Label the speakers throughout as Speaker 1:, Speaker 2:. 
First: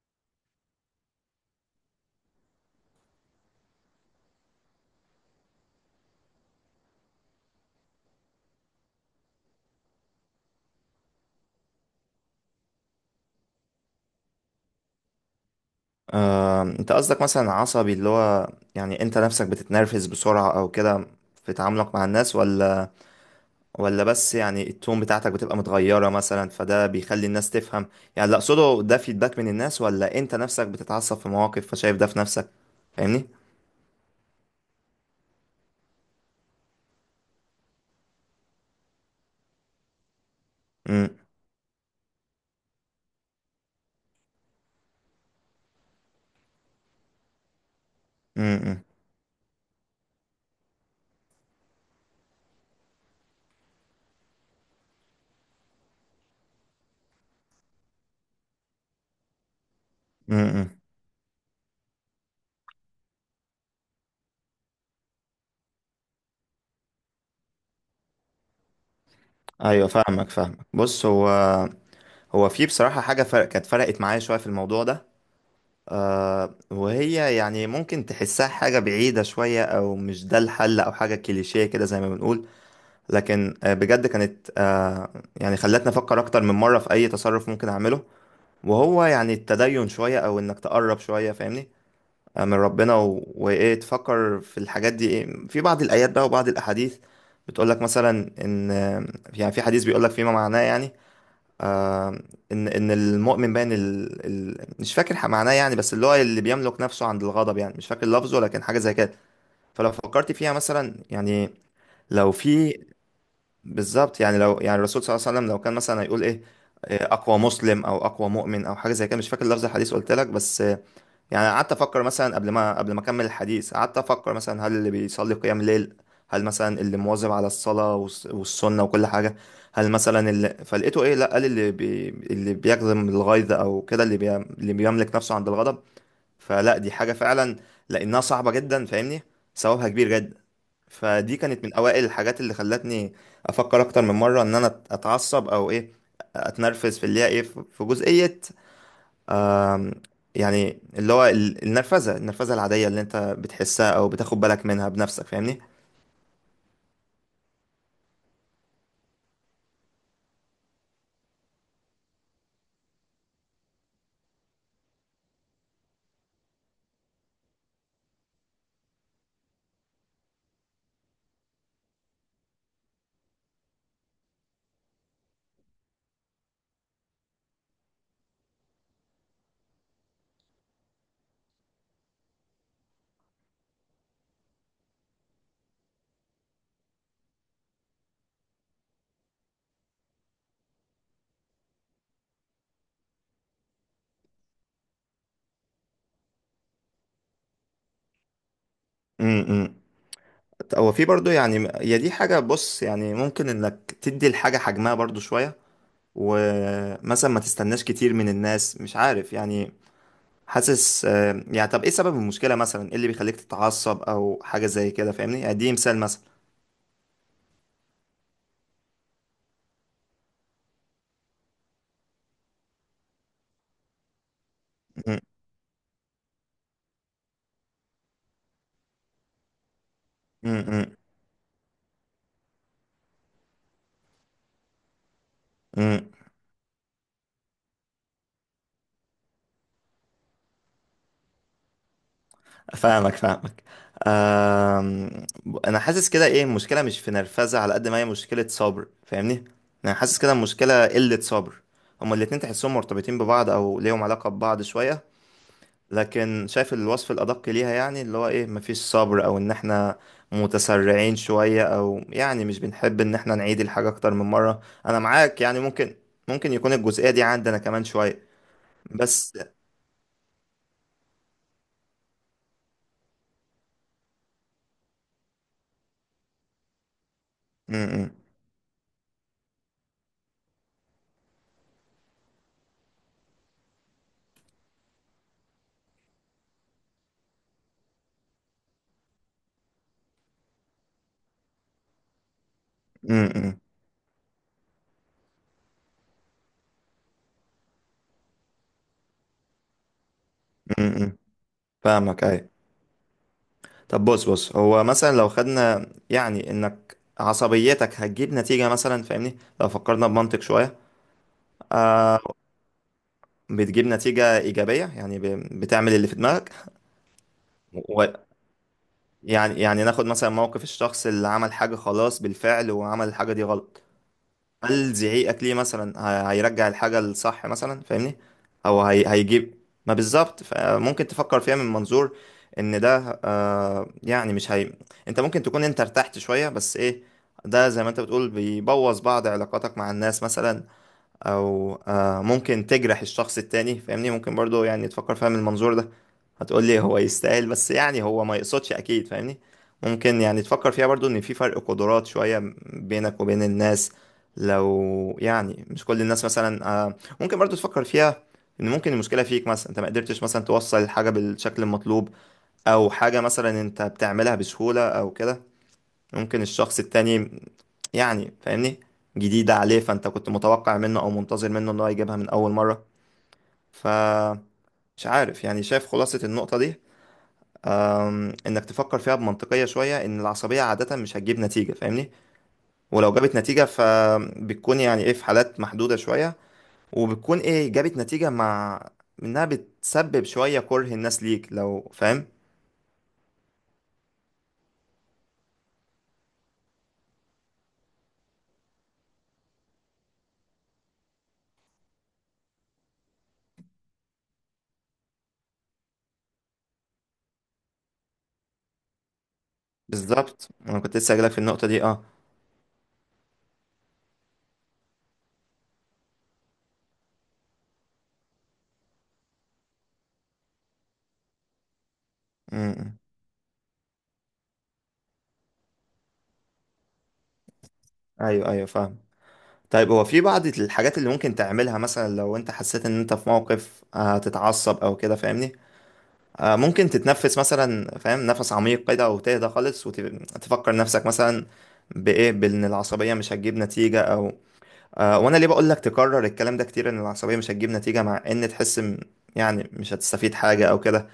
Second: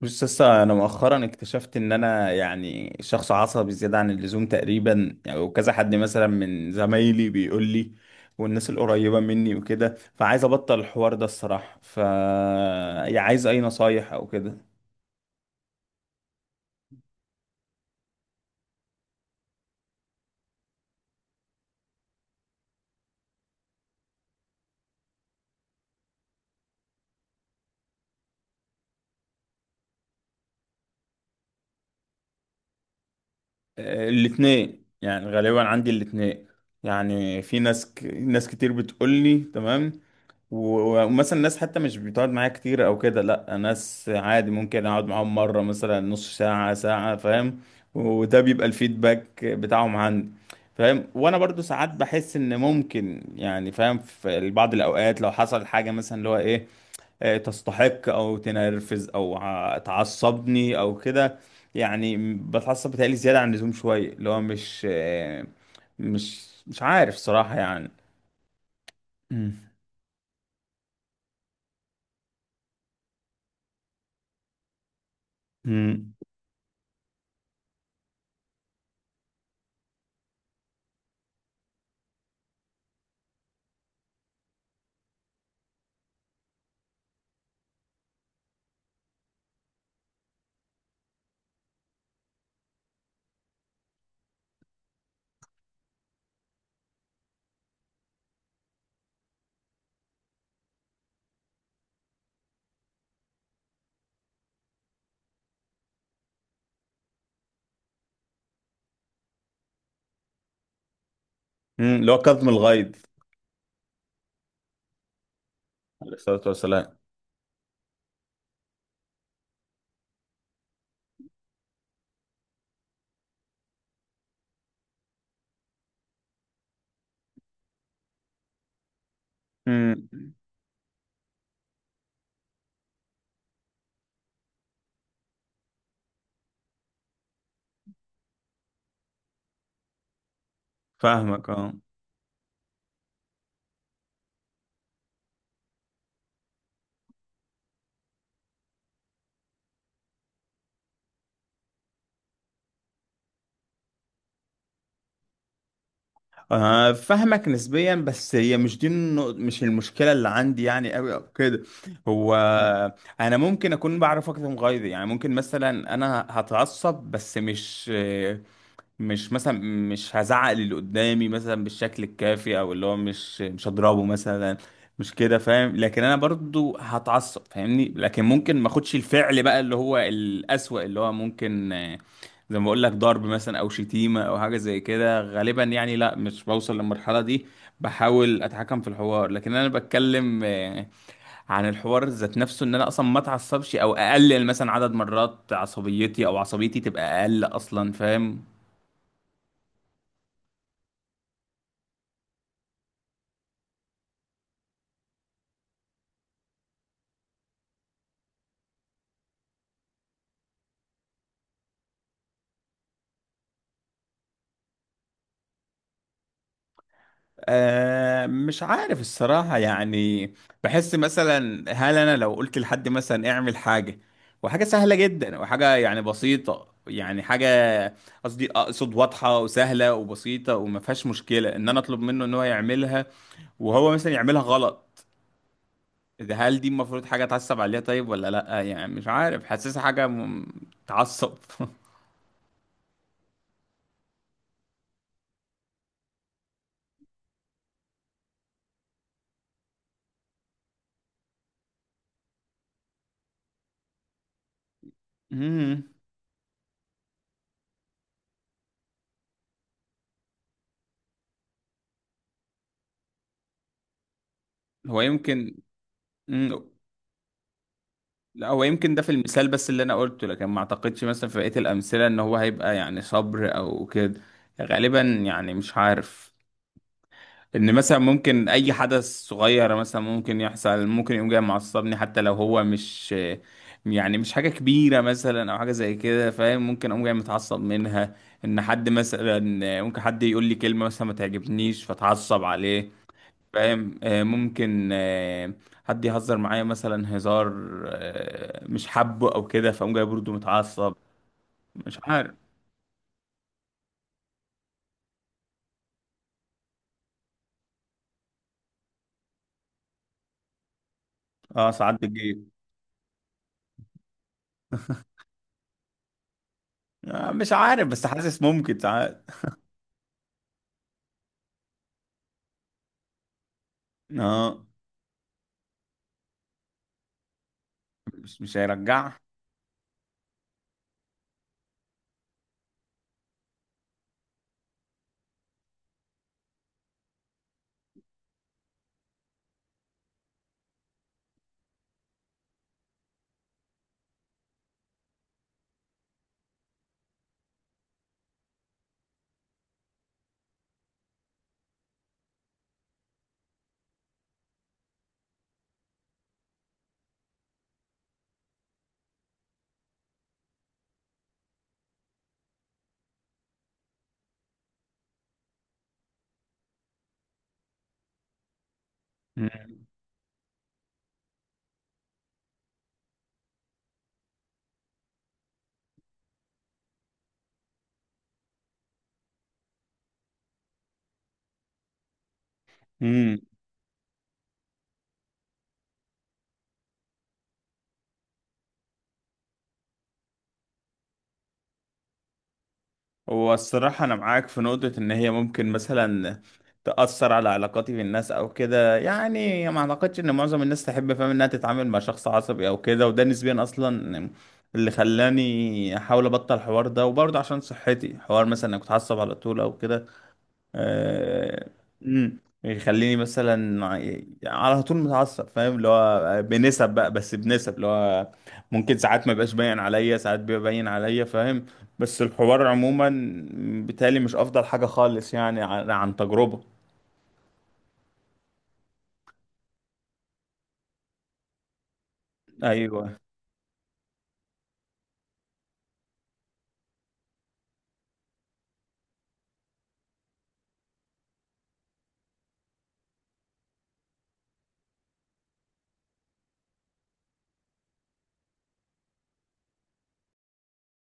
Speaker 1: بص لسه انا مؤخرا اكتشفت ان انا شخص عصبي زياده عن اللزوم تقريبا وكذا حد مثلا من زمايلي بيقول لي والناس القريبه مني وكده. فعايز ابطل الحوار ده الصراحه، ف عايز اي نصايح او كده.
Speaker 2: آه، انت قصدك مثلا عصبي اللي هو يعني انت نفسك بتتنرفز بسرعة او كده في تعاملك مع الناس ولا بس يعني التون بتاعتك بتبقى متغيرة مثلا فده بيخلي الناس تفهم. يعني اللي اقصده ده فيدباك من الناس ولا انت نفسك بتتعصب في مواقف فشايف ده في نفسك. فاهمني؟
Speaker 1: آه، الاتنين، غالبا عندي الاتنين. يعني في ناس كتير بتقول لي تمام، و-
Speaker 2: امم.
Speaker 1: ومثلا ناس حتى مش بتقعد معايا كتير او كده. لا، ناس عادي ممكن اقعد معاهم مره، مثلا نص ساعه ساعه، فاهم؟ وده بيبقى
Speaker 2: امم.
Speaker 1: الفيدباك بتاعهم عندي. فاهم؟ وانا برضو ساعات بحس ان ممكن، يعني فاهم، في بعض الاوقات لو حصل حاجه مثلا اللي هو ايه، آه، تستحق او تنرفز او
Speaker 2: امم.
Speaker 1: تعصبني او كده. بتعصب بتهيألي زياده عن اللزوم شويه، اللي هو مش مش عارف صراحه يعني.
Speaker 2: ايوه فاهمك فاهمك. بص هو في بصراحة حاجة فرق كانت فرقت معايا شوية في الموضوع ده.
Speaker 1: مم.
Speaker 2: آه، وهي يعني ممكن تحسها حاجة بعيدة شوية أو مش ده الحل أو حاجة كليشيه كده زي ما بنقول، لكن آه بجد كانت آه يعني خلتني أفكر أكتر من مرة في أي تصرف ممكن أعمله. وهو يعني التدين شوية أو إنك تقرب شوية فاهمني؟ آه، من ربنا و... وإيه تفكر في الحاجات دي. إيه، في بعض الآيات بقى وبعض الأحاديث بتقولك مثلا إن آه، يعني في حديث بيقولك فيما معناه يعني آه ان المؤمن باين مش فاكر معناه، يعني بس اللي هو اللي بيملك نفسه عند الغضب، يعني مش فاكر لفظه لكن حاجه زي كده. فلو فكرت فيها مثلا يعني.
Speaker 1: مم، اللي هو
Speaker 2: لو
Speaker 1: كظم
Speaker 2: في
Speaker 1: الغيظ.
Speaker 2: بالظبط، يعني لو يعني الرسول صلى الله عليه وسلم لو كان مثلا
Speaker 1: عليه
Speaker 2: هيقول
Speaker 1: الصلاة
Speaker 2: ايه
Speaker 1: والسلام.
Speaker 2: آه، اقوى مسلم او اقوى مؤمن او حاجه زي كده، مش فاكر لفظ الحديث قلت لك بس. يعني قعدت افكر مثلا قبل ما اكمل الحديث قعدت افكر مثلا هل اللي بيصلي قيام ليل، هل مثلا اللي مواظب على الصلاة والسنة وكل حاجة، هل
Speaker 1: مم.
Speaker 2: مثلا اللي فلقيته ايه؟ لا، قال اللي بيكظم الغيظ او كده اللي بيملك نفسه عند الغضب. فلا، دي حاجة فعلا لانها صعبة جدا فاهمني، ثوابها كبير جدا. فدي
Speaker 1: فاهمك
Speaker 2: كانت
Speaker 1: اه
Speaker 2: من اوائل الحاجات اللي خلتني افكر اكتر من مرة ان انا اتعصب او ايه اتنرفز في اللي هي ايه في جزئية. آم، يعني اللي هو النرفزة النرفزة العادية اللي انت بتحسها او بتاخد بالك منها بنفسك فاهمني.
Speaker 1: آه، فاهمك نسبيا، بس هي مش دي مش المشكلة اللي عندي يعني قوي او كده. هو انا ممكن اكون بعرف اكتم غيظي، يعني ممكن مثلا انا هتعصب بس مش مثلا مش هزعق اللي قدامي مثلا بالشكل الكافي، او اللي هو مش هضربه مثلا، مش كده، فاهم؟ لكن انا برضو هتعصب فاهمني، لكن ممكن ما اخدش الفعل بقى اللي هو الأسوأ، اللي هو ممكن آه، زي ما بقول لك ضرب مثلا او شتيمة او حاجة زي كده. غالبا يعني لا، مش بوصل للمرحلة دي، بحاول اتحكم في الحوار. لكن انا بتكلم آه، عن الحوار ذات نفسه ان انا اصلا ما اتعصبش، او اقلل مثلا عدد مرات عصبيتي، او عصبيتي تبقى اقل اصلا، فاهم؟
Speaker 2: امم. هو في برضو يعني هي دي حاجة. بص، يعني ممكن انك تدي الحاجة حجمها برضو شوية ومثلا ما تستناش كتير من الناس مش عارف يعني. حاسس آه، يعني طب ايه سبب المشكلة مثلا ايه اللي بيخليك تتعصب او حاجة زي كده فاهمني؟ يعني دي مثال مثلا.
Speaker 1: آه، مش عارف الصراحة يعني. بحس مثلا هل أنا لو قلت لحد مثلا اعمل حاجة، وحاجة سهلة جدا وحاجة يعني بسيطة، يعني حاجة قصدي أقصد واضحة وسهلة وبسيطة وما فيهاش مشكلة إن أنا أطلب منه إن هو يعملها، وهو مثلا يعملها غلط،
Speaker 2: امم.
Speaker 1: ده هل دي المفروض حاجة أتعصب عليها طيب ولا لأ؟ يعني مش عارف، حاسسها حاجة تعصب
Speaker 2: فاهمك فاهمك. أم... انا حاسس كده ايه المشكله مش في نرفزه على قد ما هي مشكله صبر فاهمني. انا حاسس كده المشكله قله صبر. هما الاتنين تحسهم مرتبطين ببعض او ليهم علاقه ببعض شويه.
Speaker 1: مم.
Speaker 2: لكن شايف الوصف الادق ليها يعني اللي هو ايه مفيش صبر او ان احنا متسرعين شويه او يعني مش بنحب ان احنا نعيد الحاجه اكتر من مره، انا
Speaker 1: هو
Speaker 2: معاك
Speaker 1: يمكن.
Speaker 2: يعني ممكن. ممكن
Speaker 1: مم.
Speaker 2: يكون الجزئيه دي عندنا كمان شويه
Speaker 1: لا، هو يمكن ده في
Speaker 2: بس.
Speaker 1: المثال بس اللي انا قلته، لكن ما اعتقدش مثلا في بقية الامثلة ان هو هيبقى يعني صبر او كده. غالبا يعني مش عارف، ان
Speaker 2: م
Speaker 1: مثلا
Speaker 2: -م.
Speaker 1: ممكن اي حدث صغير مثلا ممكن يحصل، ممكن يقوم جاي معصبني حتى لو هو مش يعني مش حاجة كبيرة مثلا او حاجة زي كده، فاهم؟ ممكن اقوم جاي متعصب منها. ان حد مثلا ممكن حد يقول لي كلمة مثلا ما تعجبنيش فاتعصب عليه،
Speaker 2: م -م.
Speaker 1: فاهم؟ آه، ممكن آه، حد يهزر معايا مثلا هزار آه، مش حابه او كده، فاقوم جاي برضه
Speaker 2: م
Speaker 1: متعصب.
Speaker 2: -م.
Speaker 1: مش
Speaker 2: فاهمك
Speaker 1: عارف.
Speaker 2: ايوه. طب بص بص هو مثلا لو خدنا يعني انك عصبيتك هتجيب نتيجة مثلا فاهمني لو فكرنا بمنطق شوية.
Speaker 1: اه ساعات
Speaker 2: آه،
Speaker 1: بتجيب.
Speaker 2: بتجيب نتيجة إيجابية يعني بتعمل اللي في دماغك.
Speaker 1: آه، مش عارف بس
Speaker 2: و-
Speaker 1: حاسس ممكن ساعات.
Speaker 2: يعني يعني ناخد مثلا موقف الشخص اللي عمل حاجة خلاص بالفعل وعمل الحاجة دي غلط.
Speaker 1: اه،
Speaker 2: هل زعيقك ليه مثلا هيرجع الحاجة الصح مثلا فاهمني؟
Speaker 1: مش
Speaker 2: او هي
Speaker 1: هيرجع.
Speaker 2: هيجيب ما بالظبط، فممكن تفكر فيها من منظور ان ده آه يعني مش هي. انت ممكن تكون انت ارتحت شوية بس ايه، ده زي ما انت بتقول بيبوظ بعض علاقاتك مع الناس مثلا. او آه، ممكن تجرح الشخص التاني فاهمني، ممكن برضو يعني تفكر فيها من المنظور ده. هتقول لي هو يستاهل، بس يعني هو ما يقصدش اكيد فاهمني. ممكن يعني تفكر فيها برضو ان في فرق قدرات شوية بينك وبين الناس. لو يعني مش كل الناس مثلا آه، ممكن برضو تفكر فيها ان ممكن المشكلة فيك مثلا، انت ما قدرتش مثلا توصل الحاجة بالشكل المطلوب او حاجة مثلا انت بتعملها بسهولة او كده. ممكن الشخص التاني يعني فاهمني جديدة عليه، فانت كنت متوقع منه او منتظر منه ان هو يجيبها من اول مرة، فمش عارف يعني. شايف خلاصة النقطة دي أم، انك تفكر فيها بمنطقية شوية ان العصبية عادة مش هتجيب نتيجة فاهمني. ولو جابت نتيجة فبتكون يعني ايه في حالات محدودة شوية، وبتكون ايه جابت نتيجة مع انها بتسبب شوية كره الناس ليك لو فاهم.
Speaker 1: هو الصراحة أنا معاك في نقطة إن هي ممكن مثلا تأثر على علاقاتي بالناس أو كده. يعني ما أعتقدش إن معظم الناس تحب، فاهم، إنها تتعامل مع شخص عصبي أو كده، وده نسبيا أصلا اللي خلاني أحاول أبطل الحوار ده، وبرضه عشان صحتي حوار مثلا إنك تتعصب على طول أو كده.
Speaker 2: بالظبط، انا كنت لسه جايلك في النقطة
Speaker 1: آه.
Speaker 2: دي اه.
Speaker 1: امم. يخليني مثلا على طول متعصب، فاهم؟ اللي هو بنسب بقى، بس بنسب اللي هو ممكن ساعات ما بقاش باين عليا، ساعات بيبقى باين عليا، فاهم؟ بس
Speaker 2: م-
Speaker 1: الحوار
Speaker 2: م.
Speaker 1: عموما بالتالي مش افضل حاجة خالص، يعني عن تجربة.
Speaker 2: ايوه ايوه فاهم. طيب هو في بعض الحاجات اللي ممكن تعملها مثلا لو انت حسيت ان انت
Speaker 1: ايوه.
Speaker 2: في موقف هتتعصب او كده فاهمني. آه، ممكن تتنفس مثلا فاهم، نفس عميق كده وتهدى خالص وتفكر نفسك مثلا بايه بان العصبيه مش هتجيب نتيجه او آه. وانا ليه بقول لك تكرر الكلام ده كتير ان العصبيه مش هتجيب نتيجه مع ان تحس يعني مش هتستفيد حاجه او كده.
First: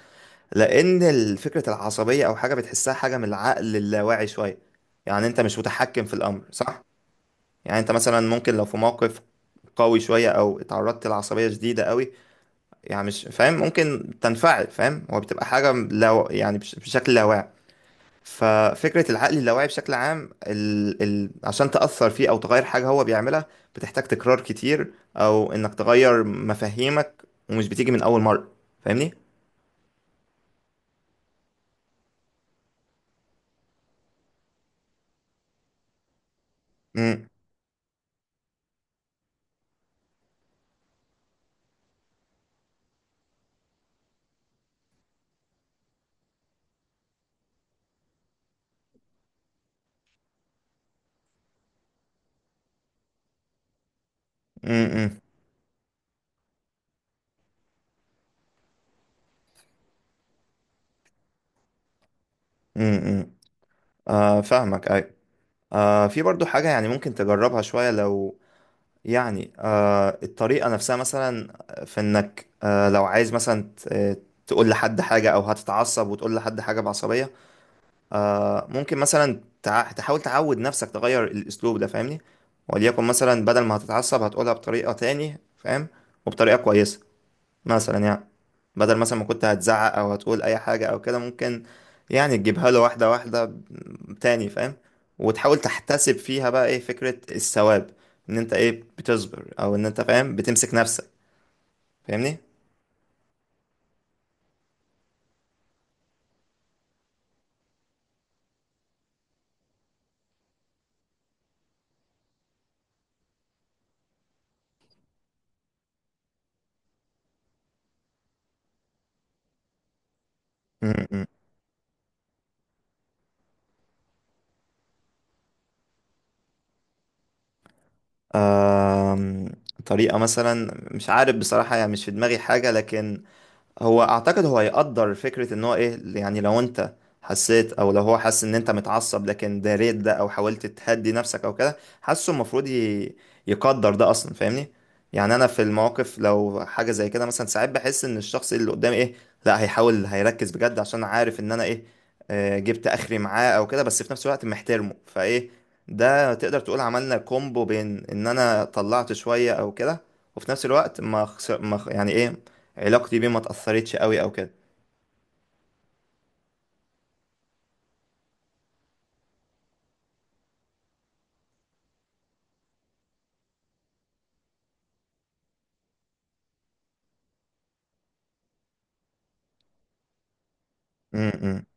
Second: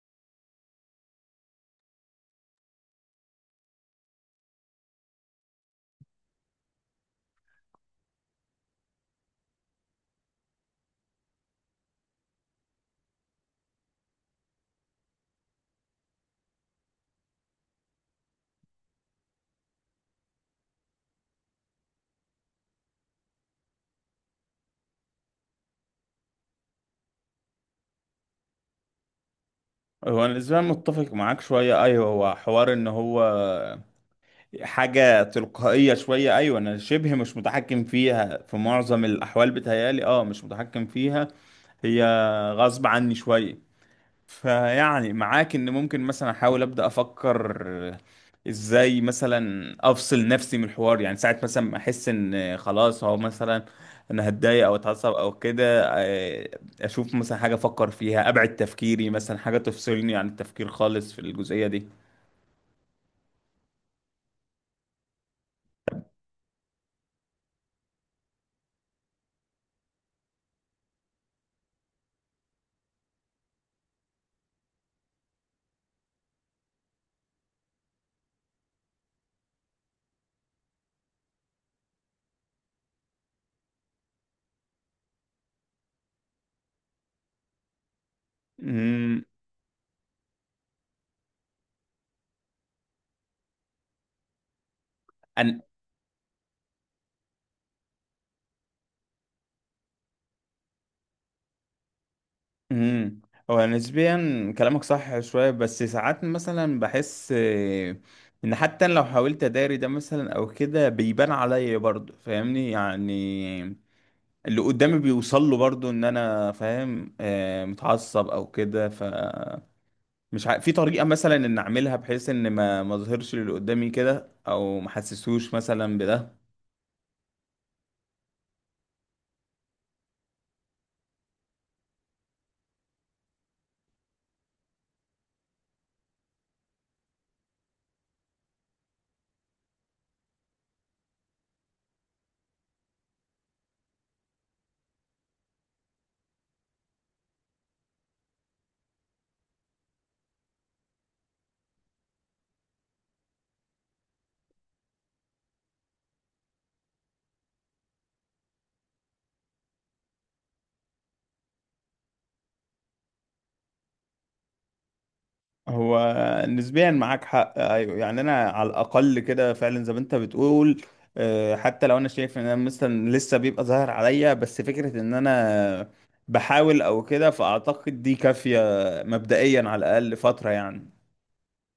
Speaker 2: لان فكره العصبيه او حاجه بتحسها حاجه من العقل اللاواعي شويه. يعني انت مش متحكم في الامر صح. يعني انت مثلا ممكن لو في موقف قوي شويه او اتعرضت لعصبيه شديده قوي يعني مش فاهم ممكن تنفعل فاهم، هو بتبقى حاجة لو يعني بشكل لاواعي. ففكرة العقل اللاواعي بشكل عام عشان تأثر فيه أو تغير حاجة هو بيعملها بتحتاج تكرار كتير أو إنك تغير مفاهيمك، ومش بتيجي من أول مرة. فاهمني؟
Speaker 1: هو انا بالنسبة لي متفق معاك شوية، ايوه، هو حوار ان هو حاجة تلقائية شوية. ايوه، انا شبه
Speaker 2: امم.
Speaker 1: مش متحكم فيها في معظم الاحوال، بتهيالي اه مش متحكم فيها، هي غصب عني شوية. فيعني معاك ان ممكن مثلا احاول ابدا افكر ازاي مثلا افصل نفسي من الحوار، يعني ساعه مثلا ما احس ان خلاص هو مثلا انا هتضايق او اتعصب
Speaker 2: امم.
Speaker 1: او كده، آه، اشوف مثلا حاجه افكر فيها، ابعد تفكيري مثلا حاجه تفصلني عن التفكير خالص في الجزئيه دي.
Speaker 2: امم. آه فاهمك أيوة. آه، في برضو حاجة يعني ممكن تجربها شوية لو يعني آه الطريقة نفسها مثلا في انك آه لو عايز مثلا تقول لحد حاجة او هتتعصب وتقول لحد حاجة بعصبية. آه، ممكن مثلا تحاول تعود نفسك تغير الاسلوب ده فاهمني. وليكن مثلا بدل ما هتتعصب هتقولها بطريقة تاني فاهم، وبطريقة كويسة مثلا يعني. بدل مثلا
Speaker 1: امم.
Speaker 2: ما كنت هتزعق او هتقول اي حاجة او كده ممكن يعني تجيبها له واحدة واحدة تاني فاهم. وتحاول تحتسب فيها بقى ايه فكرة الثواب، ان انت ايه بتصبر او ان انت فاهم بتمسك نفسك فاهمني.
Speaker 1: امم. هو نسبيا كلامك صح شويه، بس ساعات مثلا بحس آه، ان حتى لو حاولت اداري ده مثلا او كده بيبان عليا برضه، فاهمني؟ يعني اللي قدامي بيوصل له برضه ان انا فاهم آه، متعصب او كده. ف مش ع... في طريقه
Speaker 2: م- م.
Speaker 1: مثلا ان اعملها بحيث ان ما اظهرش اللي قدامي كده، او ما احسسهوش مثلا بده.
Speaker 2: آم، طريقة مثلا مش عارف بصراحة يعني مش في دماغي حاجة، لكن هو اعتقد هو يقدر فكرة ان هو ايه. يعني لو انت حسيت او لو هو حاسس ان انت متعصب لكن داريت ده او حاولت تهدي نفسك او كده حاسه المفروض يقدر ده اصلا فاهمني. يعني انا في المواقف لو حاجة زي كده مثلا ساعات بحس ان الشخص اللي قدامي ايه، لا هيحاول هيركز بجد عشان عارف ان انا ايه آه، جبت اخري معاه او كده بس في نفس الوقت محترمه فايه. ده تقدر تقول عملنا كومبو بين ان انا طلعت شوية او كده، وفي نفس الوقت ما خسر ما خ- يعني ايه علاقتي بيه ما اتأثرتش قوي او كده.
Speaker 1: هو نسبيا معاك حق، ايوه، يعني انا على الاقل كده فعلا زي ما انت بتقول، آه، حتى لو انا شايف ان انا مثلا لسه بيبقى ظاهر عليا، بس فكره ان انا بحاول او كده فاعتقد دي كافيه مبدئيا على الاقل فتره يعني.
Speaker 2: م- م.